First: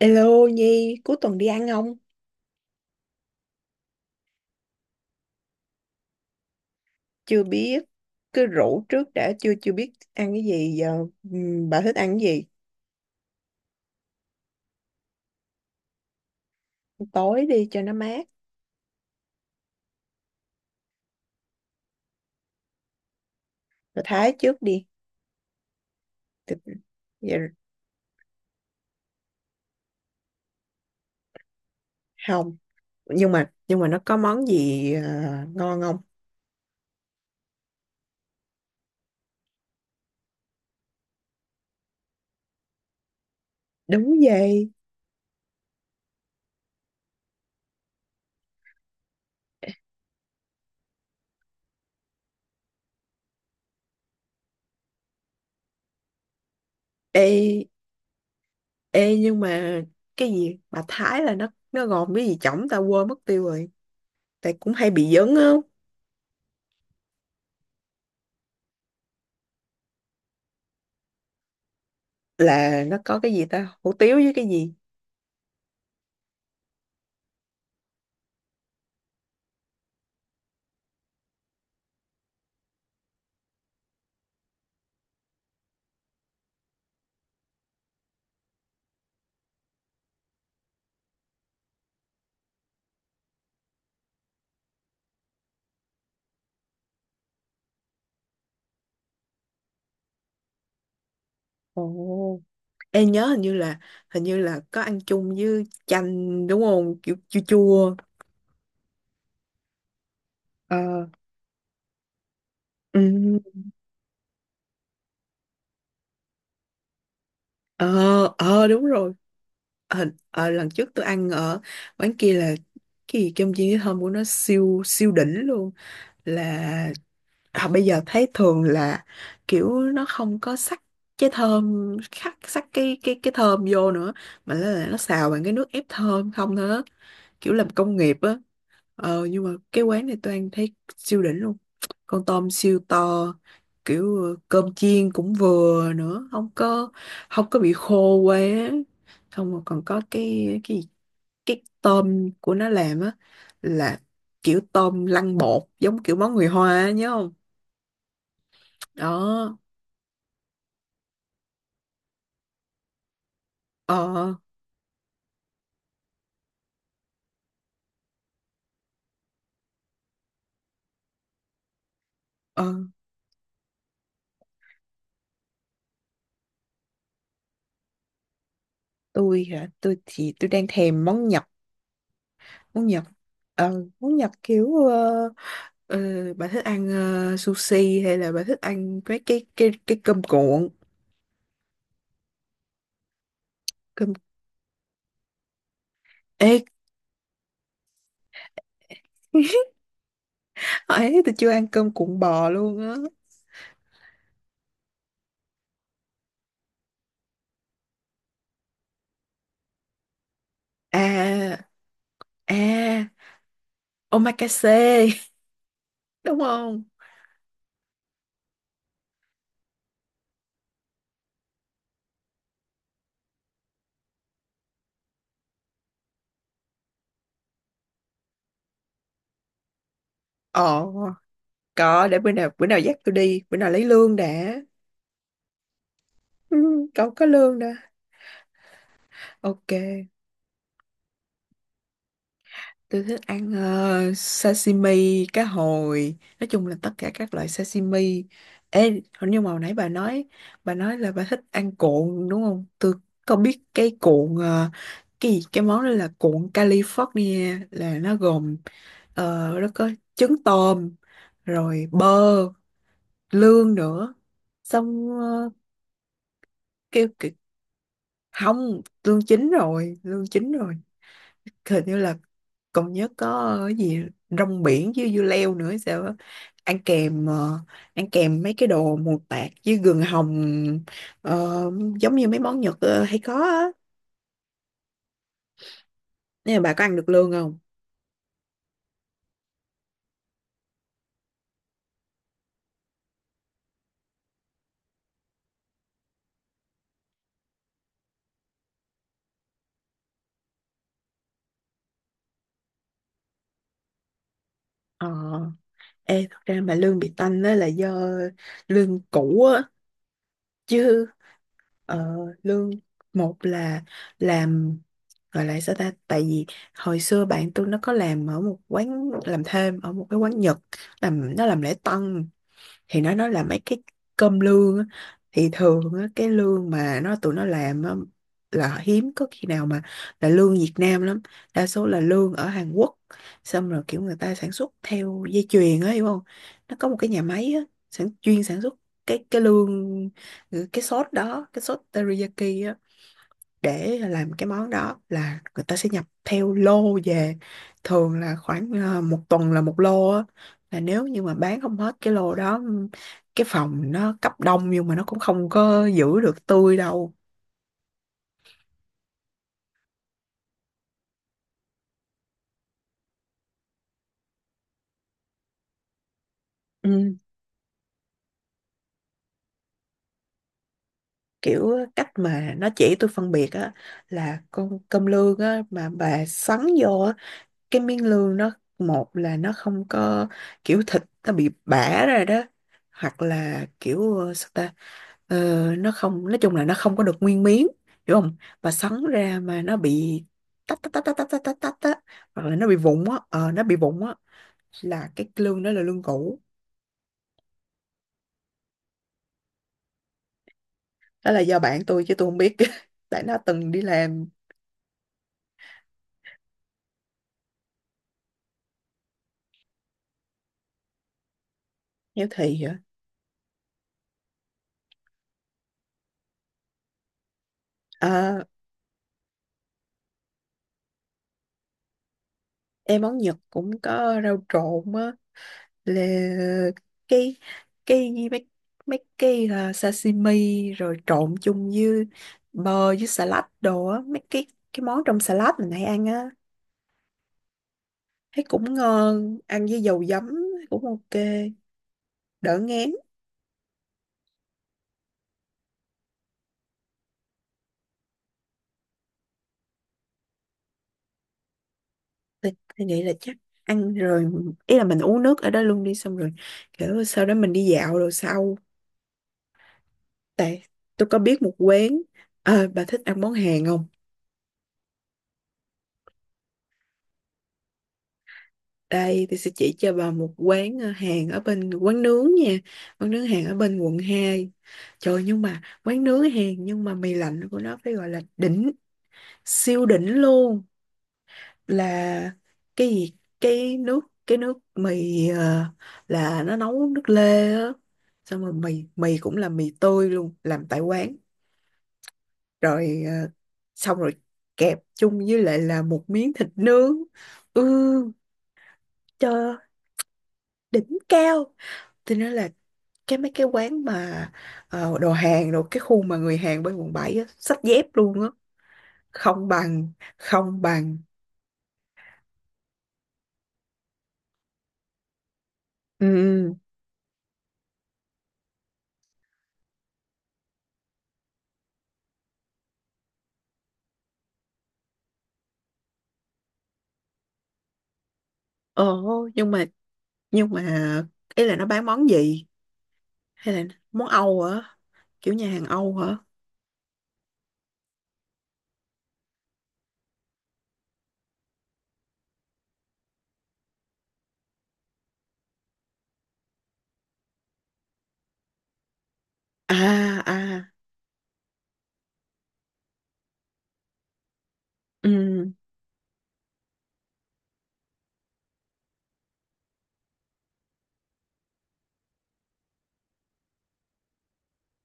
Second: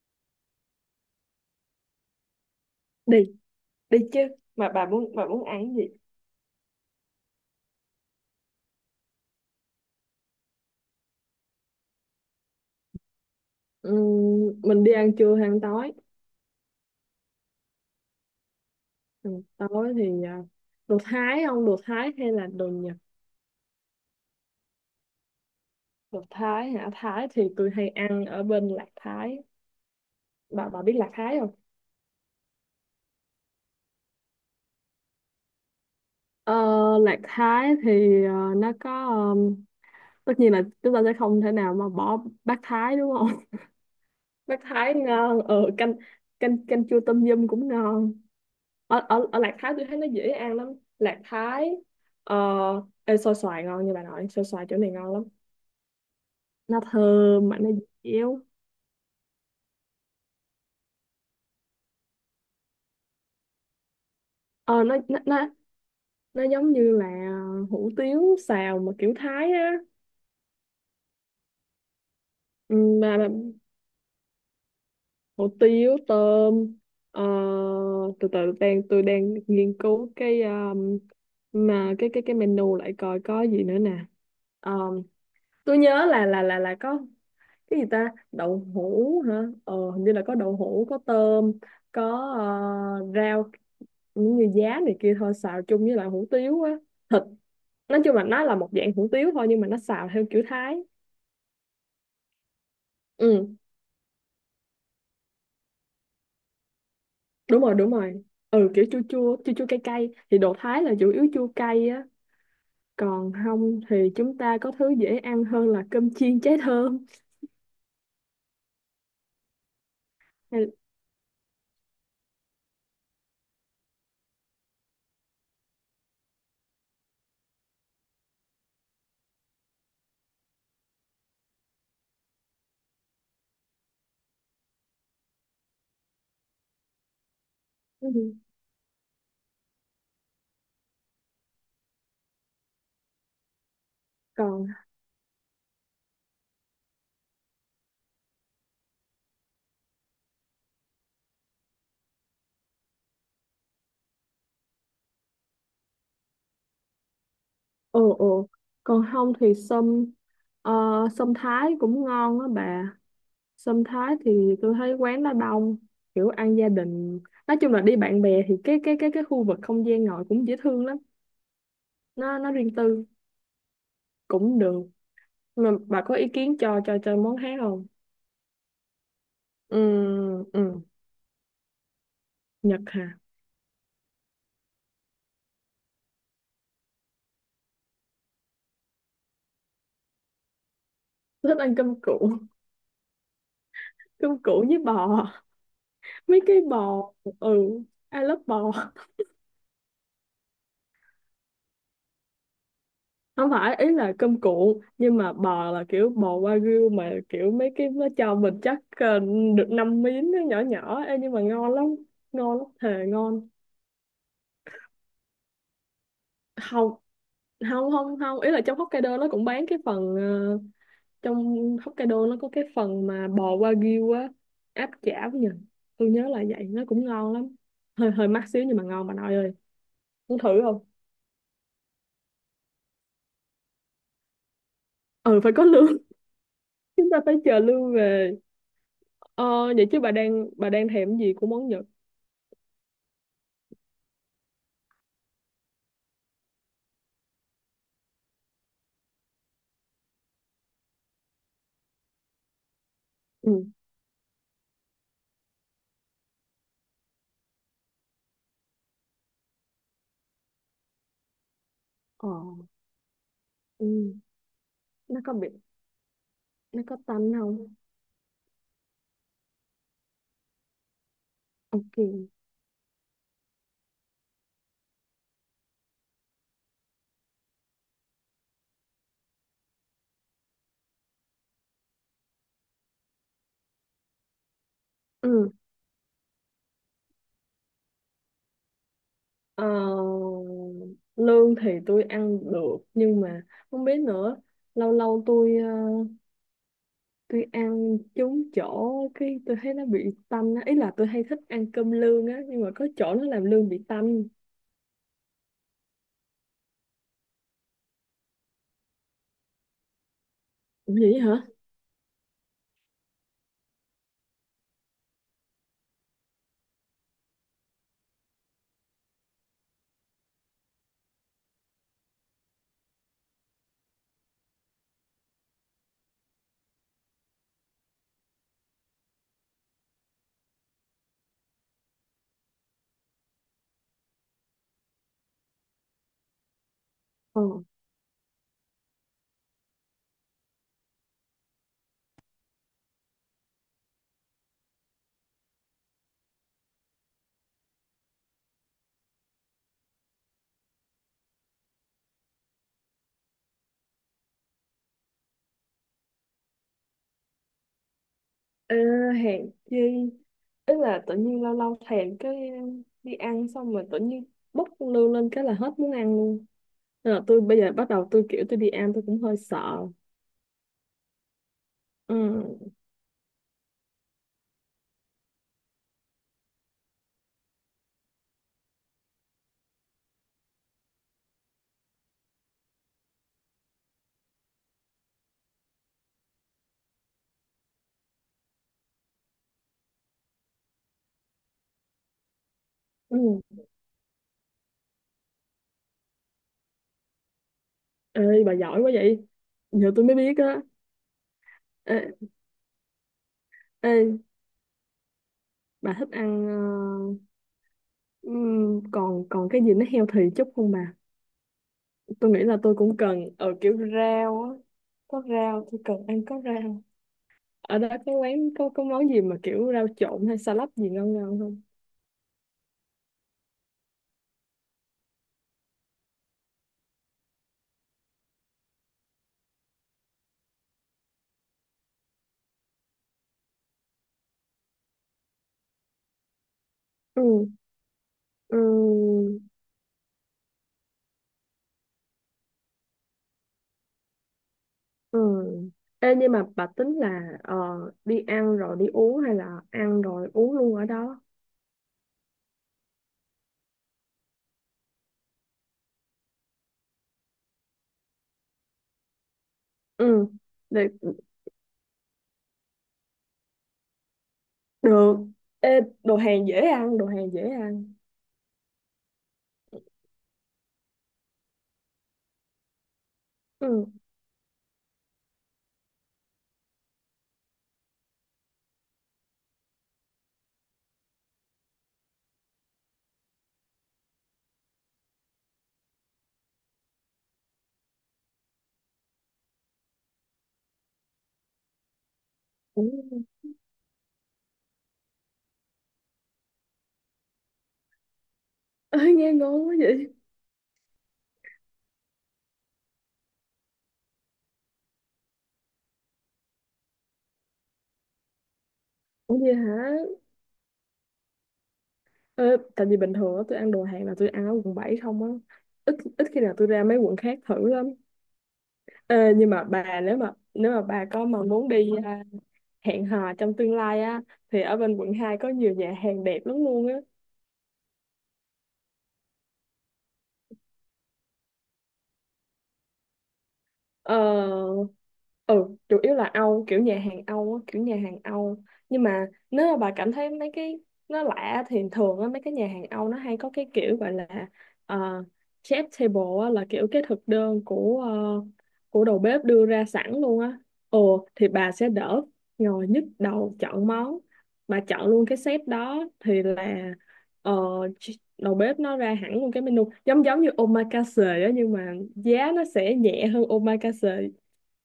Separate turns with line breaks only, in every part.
Hello Nhi, cuối tuần đi ăn không?
Đi, đi chứ. Mà bà muốn ăn gì?
Chưa biết, cứ rủ trước đã, chưa chưa biết ăn cái gì giờ. Bà thích ăn cái gì?
Mình đi ăn trưa hay ăn tối?
Tối đi cho nó mát,
Ăn tối thì đồ Thái không, đồ Thái hay là đồ Nhật?
rồi Thái trước đi.
Đồ
Thì-
Thái hả? Thái
Dạ,
thì tôi hay ăn ở bên Lạc Thái. Bà biết Lạc Thái không?
không, nhưng mà nó có món gì ngon không?
Ờ, Lạc Thái thì nó có, tất nhiên là chúng ta sẽ không thể nào mà bỏ bát Thái, đúng không?
Đúng
Bát
vậy.
Thái ngon, canh, canh chua tôm yum cũng ngon. Ở Lạc Thái tôi thấy nó dễ ăn lắm. Lạc Thái, ờ, ê, xôi xoài ngon. Như bà nội, xôi xoài chỗ này ngon lắm, nó
Ê,
thơm mà nó dẻo.
ê, nhưng mà cái gì bà Thái là nó gồm cái gì chổng ta quên mất tiêu rồi. Tại cũng
ờ,
hay
nó,
bị
nó
dấn
nó
á,
nó giống như là hủ tiếu xào mà kiểu Thái á. Ừ,
là nó
mà,
có
mà
cái gì ta, hủ tiếu với cái gì?
hủ tiếu tôm. ờ, Từ từ, tôi đang nghiên cứu cái mà cái menu lại coi có gì nữa nè. Ờ, tôi nhớ là có cái gì ta, đậu hũ hả? Ờ hình như là có đậu hũ, có tôm, có rau, những như giá này kia thôi, xào chung với lại hủ tiếu á, thịt. Nói chung là nó là một dạng hủ tiếu thôi nhưng mà nó xào theo kiểu Thái.
Ồ. Ê nhớ hình như
Ừ,
là hình như là có ăn chung với chanh đúng không? Kiểu chua
đúng rồi, đúng
chua.
rồi. Ừ, kiểu chua chua cay cay, thì đồ Thái là
Ờ,
chủ yếu chua cay á. Còn
ừ,
không thì chúng ta có thứ dễ ăn hơn là cơm chiên cháy thơm.
ờ, ờ, đúng rồi. Lần
Hay-
trước tôi ăn ở quán kia là cái gì cơm chiên với thơm của nó siêu siêu đỉnh luôn là à, bây giờ thấy thường là kiểu nó không có sắc cái thơm khắc sắc cái thơm vô nữa mà là nó xào bằng cái nước ép thơm không thôi á. Kiểu làm công
ừ.
nghiệp á. Nhưng mà cái quán này tôi ăn thấy siêu đỉnh luôn, con tôm siêu to, kiểu
Còn,
cơm chiên cũng vừa nữa, không có bị khô quá, xong rồi còn có cái gì? Cái tôm của nó làm á, là kiểu tôm lăn bột giống kiểu món người Hoa á, nhớ không?
ồ ồ, còn không thì
Đó.
sâm. Ờ, sâm Thái cũng ngon á bà. Sâm Thái
ờ
thì tôi thấy quán nó đông, kiểu ăn gia đình. Nói chung là đi bạn bè thì cái khu vực không gian ngồi cũng dễ thương lắm, nó
ờ
riêng tư, cũng được. Mà bà có ý kiến cho món khác không?
tôi hả?
Ừ,
Tôi đang
ừ,
thèm món Nhật.
Nhật
Món Nhật
hả?
món Nhật kiểu ờ, bà thích ăn sushi hay là bà thích ăn mấy cái cơm cuộn?
Tôi thích ăn cơm cuộn,
Cơm
cơm cuộn với bò. Mấy cái
ê
bò. Ừ, I love bò.
ấy tôi chưa ăn cơm cuộn bò luôn á.
Không phải ý là cơm cuộn nhưng mà bò, là kiểu bò wagyu, mà kiểu mấy cái nó cho mình chắc được năm miếng nó nhỏ nhỏ. Ê, nhưng mà
à
ngon lắm, ngon lắm, thề
à
ngon.
Omakase đúng không?
Không không không không ý là trong Hokkaido nó cũng bán cái phần trong Hokkaido nó có cái phần mà bò wagyu á, áp chảo nhỉ, tôi nhớ là vậy. Nó cũng ngon lắm, hơi hơi mắc xíu nhưng mà ngon bà nội ơi, muốn thử không?
Ồ, có, để bữa nào dắt tôi đi, bữa nào lấy lương đã.
Ừ, phải có lương.
Ừ,
Chúng
cậu
ta
có
phải
lương
chờ
đã.
lương về. Ờ,
Ok.
vậy chứ bà đang thèm cái gì của món Nhật?
Tôi thích ăn sashimi, cá hồi, nói chung là tất cả các loại sashimi. Ê, hình như mà hồi nãy bà nói là bà thích ăn cuộn đúng không? Tôi có
Ừ,
biết cái cuộn cái gì, cái món đó là cuộn California, là nó gồm ờ, nó có trứng tôm, rồi bơ,
ờ,
lương
ừ.
nữa. Xong
Nó có bị, nó có
kêu kì-
tanh không?
không, lương chín rồi, lương chín rồi. Hình như là
Ok.
còn nhớ có cái gì rong biển với dưa leo nữa hay sao á, ăn kèm ăn kèm mấy cái đồ mù tạt với gừng hồng, ờ, giống như mấy món Nhật hay có á.
Ừ.
Nên là bà có ăn được lương không?
Ờ, lương thì tôi ăn được nhưng mà không biết nữa, lâu lâu tôi tôi ăn trúng chỗ cái tôi thấy nó bị tanh á. Ý là tôi hay thích ăn cơm lương á, nhưng mà có chỗ nó làm lương bị tanh.
Ờ. Ê thật ra mà lương bị tanh đó là do lương cũ á
Ủa
chứ.
vậy hả?
Ờ, lương một là làm gọi là sao ta, tại vì hồi xưa bạn tôi nó có làm ở một cái quán Nhật, nó làm lễ tân, thì nó nói là mấy cái cơm lương á. Thì thường á, cái lương mà tụi nó làm á, là hiếm có khi nào mà là lương Việt Nam lắm, đa số là lương ở Hàn Quốc, xong rồi kiểu người ta sản xuất theo dây chuyền á, hiểu không? Nó có một cái nhà
Ờ,
máy á, chuyên sản xuất cái lương, cái sốt đó, cái sốt teriyaki á, để làm cái món đó là người ta sẽ nhập theo lô về, thường là khoảng một tuần là một lô á. Là nếu như mà bán không hết cái lô đó, cái phòng nó cấp đông nhưng mà nó cũng không có giữ được tươi đâu.
ờ, hèn chi. Ý là tự nhiên lâu lâu thèm cái đi ăn xong rồi tự nhiên bốc con lương lên cái là hết muốn ăn luôn. Nên
Ừ.
là tôi bây giờ bắt đầu tôi kiểu tôi đi ăn tôi cũng hơi sợ.
Kiểu cách mà
Ừ.
nó chỉ tôi phân biệt á, là con cơm lương á mà bà sắn vô á, cái miếng lương nó một là nó không có kiểu thịt, nó bị bã ra đó, hoặc là kiểu sao ta. Ờ, nó không, nói chung là nó không có được nguyên miếng, hiểu không? Và sắn ra mà nó bị tách tách tách tách tách tách tách tách á, hoặc là nó bị vụn
Ừ.
á, nó bị vụn á, là cái lương đó là lương cũ.
Ê, bà giỏi quá vậy. Giờ tôi mới biết á.
Đó là do bạn
Ê,
tôi chứ tôi không biết tại nó từng đi
ê,
làm.
bà thích ăn còn còn cái gì nó healthy chút không bà?
Heo
Tôi nghĩ
thị
là
hả?
tôi cũng cần ở kiểu rau á. Có rau, tôi cần ăn có rau. Ở đó có quán
Ờ,
có món gì mà kiểu rau trộn hay salad gì ngon ngon không?
em món Nhật cũng có rau trộn á, là cái cái gì mấy mấy cái à, sashimi rồi trộn chung với bơ với salad đồ á, mấy cái món trong salad mình hay ăn á,
Ừ,
thấy
ừ,
cũng ngon, ăn với dầu giấm cũng ok, đỡ ngán.
ừ. Ê, nhưng mà bà tính là đi ăn rồi đi uống hay là ăn rồi uống luôn ở đó?
thì, thì nghĩ là chắc ăn rồi, ý là mình uống nước ở đó luôn đi, xong rồi kiểu sau đó mình đi dạo rồi sau.
Ừ,
Tại
được.
tôi có biết một quán. Ờ, bà thích ăn món Hàn không?
Được. Ê, đồ hàng dễ ăn, đồ hàng dễ ăn.
Đây tôi sẽ chỉ cho bà một quán Hàn, ở bên quán nướng nha, quán nướng Hàn ở bên
Ừ.
quận 2. Trời, nhưng mà quán nướng Hàn nhưng mà mì lạnh của nó phải gọi là đỉnh, siêu đỉnh luôn. Là cái gì, cái nước, cái nước mì là nó nấu nước lê á, xong rồi mì mì cũng là mì tươi luôn, làm tại quán,
Ủa,
rồi xong rồi kẹp chung với lại là một miếng thịt nướng. Ừ.
ơ,
Trời
nghe
ơi,
ngon quá vậy.
đỉnh cao. Cho nên là cái mấy cái quán mà đồ hàng đồ, cái khu mà người Hàn bên quận 7 á xách dép luôn á,
Ủa
không
vậy
bằng
hả?
không bằng
Ờ, tại vì bình thường á tôi ăn đồ Hàn là tôi ăn ở quận 7 không á. Ít
Ừ,
Ít khi nào
ừ.
tôi ra mấy quận khác thử lắm. Ờ, nhưng mà bà nếu mà bà có mà muốn đi hẹn hò trong tương lai á, thì ở bên quận 2 có nhiều nhà hàng đẹp lắm luôn.
Ồ, nhưng mà, nhưng mà ý là nó bán món gì hay là món
Ờ,
Âu hả? Kiểu nhà hàng
ừ,
Âu
chủ yếu
hả?
là Âu, kiểu nhà hàng Âu á, kiểu nhà hàng Âu. Nhưng mà nếu mà bà cảm thấy mấy cái nó lạ thì thường á, mấy cái nhà hàng Âu nó hay có cái kiểu gọi là ờ, chef table á, là kiểu cái thực đơn của của đầu bếp đưa ra sẵn
À
luôn á.
à,
Ồ, thì bà sẽ đỡ ngồi nhức đầu chọn món. Bà chọn luôn cái
ừ,
set đó thì là ờ, đầu bếp nó ra hẳn luôn cái menu, giống giống như omakase á, nhưng mà giá nó sẽ nhẹ hơn omakase.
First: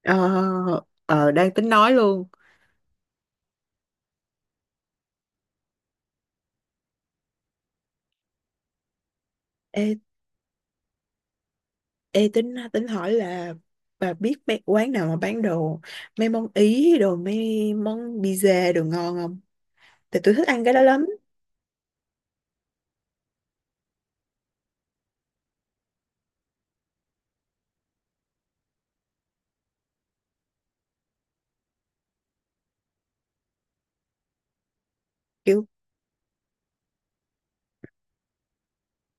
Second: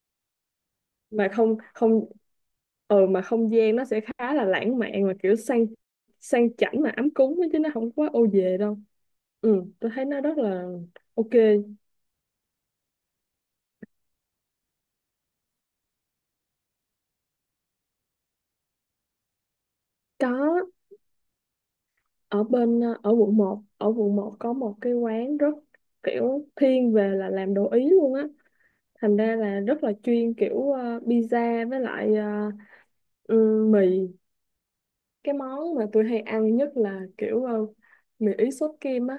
ờ,
Mà
đang
không,
tính nói
không,
luôn.
ừ mà không gian nó sẽ khá là lãng mạn, mà kiểu sang, sang chảnh mà ấm cúng á, chứ nó không quá ô về đâu. Ừ, tôi
ê,
thấy nó rất là ok.
ê tính tính hỏi là bà biết mấy quán nào mà bán đồ, mấy món Ý đồ, mấy món pizza đồ ngon không? Tại tôi thích ăn
Có,
cái đó lắm.
ở bên ở quận một, có một cái quán rất kiểu thiên về là làm đồ Ý luôn á, thành ra là rất là chuyên kiểu pizza với lại ừ, mì. Cái
Kiểu
món mà tôi hay ăn nhất là kiểu mì Ý sốt kem á,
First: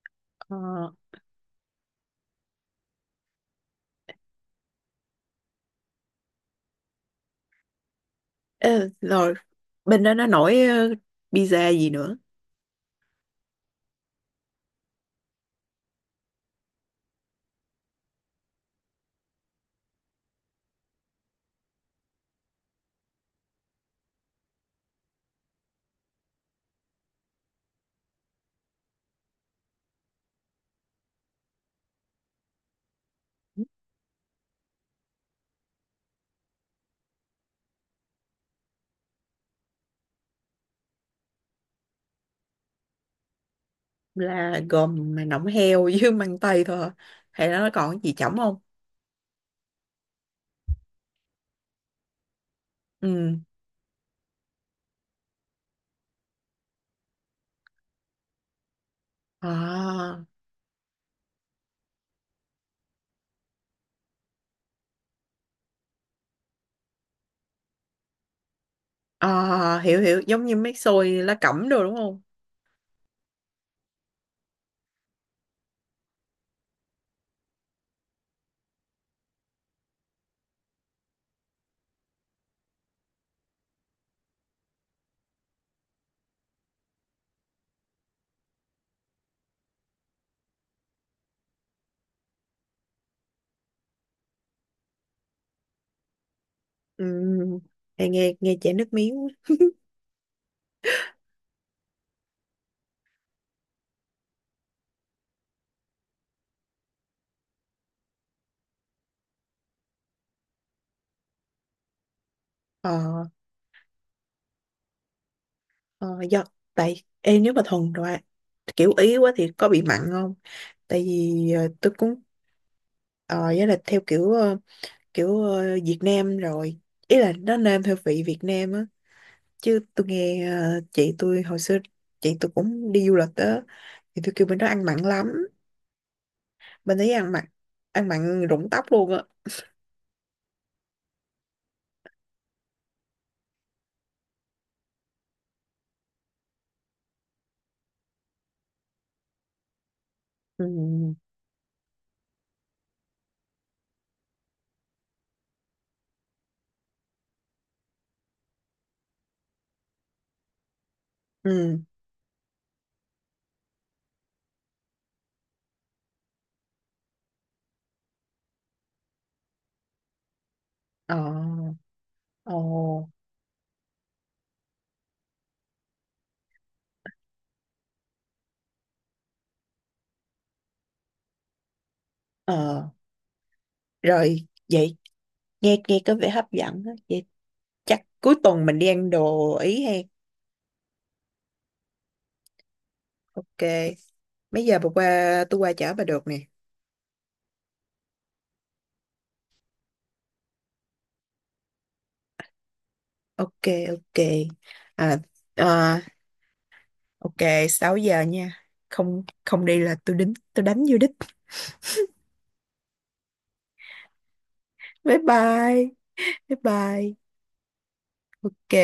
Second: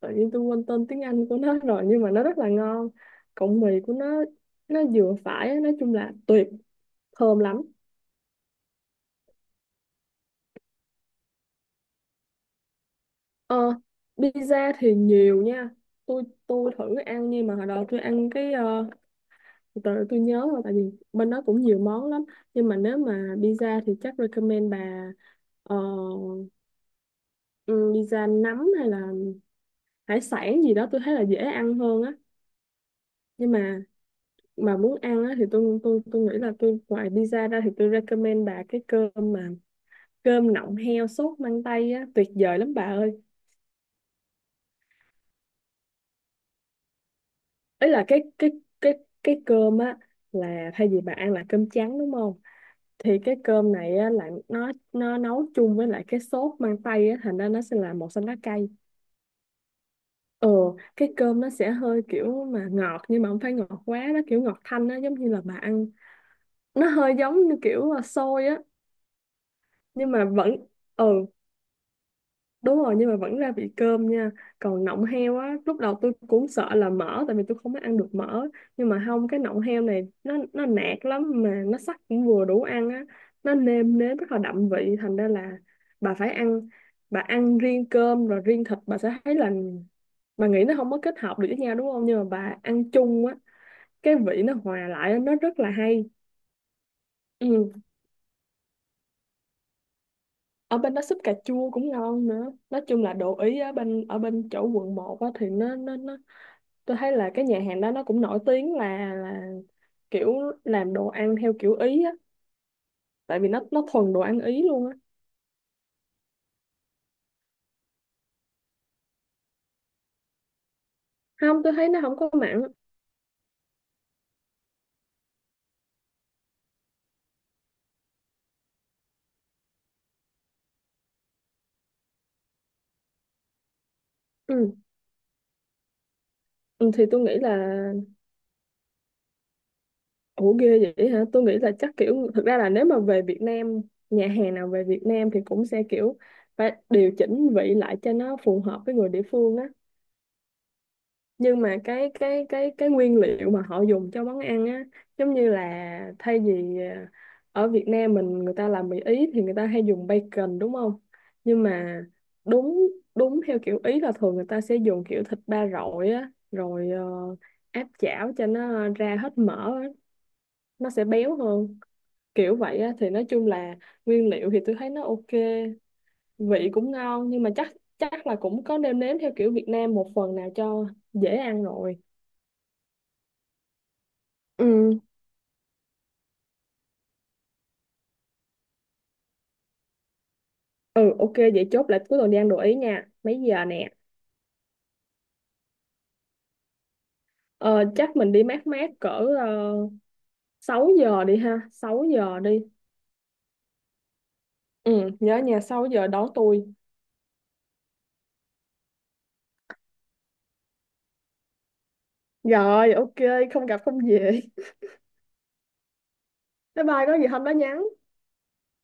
tự nhiên tôi quên tên
ờ,
tiếng Anh của nó rồi, nhưng mà nó rất là ngon. Cộng mì của nó vừa phải á, nói chung là tuyệt, thơm lắm.
ê, rồi bên đó nó nổi pizza gì nữa?
Ờ, pizza thì nhiều nha. Tôi thử ăn nhưng mà hồi đó tôi ăn cái từ từ tôi nhớ rồi, tại vì bên đó cũng nhiều món lắm. Nhưng mà nếu mà pizza thì chắc recommend bà ờ, ừ, pizza nấm hay là hải sản gì đó tôi thấy là dễ ăn hơn á. Nhưng Mà muốn ăn á, thì tôi tôi nghĩ là tôi ngoài pizza ra thì tôi recommend bà cái cơm mà cơm nọng heo sốt măng tây á, tuyệt vời lắm bà ơi.
Là gồm mà nọng heo với măng tây thôi hả? Hay là nó
Ấy
còn cái
là
gì chỏng không?
cái cái cơm á, là thay vì bà ăn là cơm trắng đúng không, thì
Ừ,
cái cơm này á là nó nấu chung với lại cái sốt măng tây á, thành ra nó sẽ là một xanh lá cây.
à.
Ừ, cái cơm nó sẽ hơi kiểu mà ngọt nhưng mà không phải ngọt quá, nó kiểu ngọt thanh á, giống như là bà ăn, nó hơi giống như kiểu xôi á.
À, hiểu
Nhưng
hiểu,
mà
giống như
vẫn,
mấy xôi
ừ,
lá cẩm đồ đúng không?
đúng rồi, nhưng mà vẫn ra vị cơm nha. Còn nọng heo á, lúc đầu tôi cũng sợ là mỡ tại vì tôi không có ăn được mỡ, nhưng mà không, cái nọng heo này nó nạc lắm, mà nó sắc cũng vừa đủ ăn á, nó nêm nếm rất là đậm vị. Thành ra là bà phải ăn, bà ăn riêng cơm rồi riêng thịt bà sẽ thấy là, bà nghĩ nó không có kết hợp được với nhau đúng không, nhưng mà bà ăn chung á, cái vị nó hòa lại á, nó rất là hay.
Ừ,
Ừ.
nghe nghe nghe chảy nước miếng.
Ở bên đó súp cà chua cũng ngon nữa. Nói chung là đồ ý ở bên, ở bên chỗ quận một á thì nó, tôi thấy là cái nhà hàng đó nó cũng nổi tiếng là kiểu làm đồ ăn theo kiểu Ý á,
Ờ,
tại vì nó thuần đồ ăn Ý luôn á.
ờ, Do tại em, nếu mà thuần rồi ạ, kiểu ý quá thì có bị mặn không? Tại vì
Không, tôi thấy
tôi
nó
cũng
không có mặn.
ờ với là theo kiểu kiểu Việt Nam rồi. Ý là nó nêm theo vị Việt Nam á, chứ tôi nghe chị tôi hồi xưa, chị tôi cũng đi du lịch á, thì tôi kêu bên đó
Ừ.
ăn mặn lắm.
Ừ
Bên
thì
đấy
tôi
ăn
nghĩ
mặn,
là,
ăn mặn rụng tóc luôn á.
ủa ghê vậy hả, tôi nghĩ là chắc kiểu thực ra là nếu mà về Việt Nam, nhà hàng nào về Việt Nam thì cũng sẽ kiểu phải điều chỉnh vị lại cho nó phù hợp với người địa phương á.
Ừ.
Nhưng mà cái nguyên liệu mà họ dùng cho món ăn á, giống như là thay vì ở Việt Nam mình người ta làm mì Ý thì người ta hay dùng bacon đúng không, nhưng
Ừ.
mà đúng đúng theo kiểu Ý là thường người ta sẽ dùng kiểu thịt ba rọi á, rồi áp chảo cho nó ra hết mỡ á, nó sẽ
Ờ.
béo hơn, kiểu vậy á.
Ồ,
Thì nói chung là nguyên liệu thì tôi thấy nó ok, vị cũng ngon, nhưng mà chắc chắc là cũng có nêm nếm theo kiểu Việt Nam một phần nào cho dễ ăn rồi.
ờ, rồi vậy,
Ừ,
nghe nghe có vẻ hấp dẫn đó. Vậy chắc cuối tuần mình đi ăn đồ Ý hay.
ừ ok. Vậy chốt lại cuối tuần đi ăn đồ Ý nha. Mấy
Ok.
giờ nè?
Mấy giờ bà qua tôi qua chở bà được nè.
Ờ, Chắc mình đi mát mát cỡ uh, 6 giờ đi ha, 6 giờ đi.
Ok, ok.
Ừ
À,
nhớ nhà 6
à,
giờ đón tôi.
ok, 6 giờ nha. Không không đi là tôi đính tôi đánh vô đích.
Rồi ok, không gặp không về.
Bye bye. Bye
Bye bye, có
bye.
gì hôm đó nhắn.
Ok.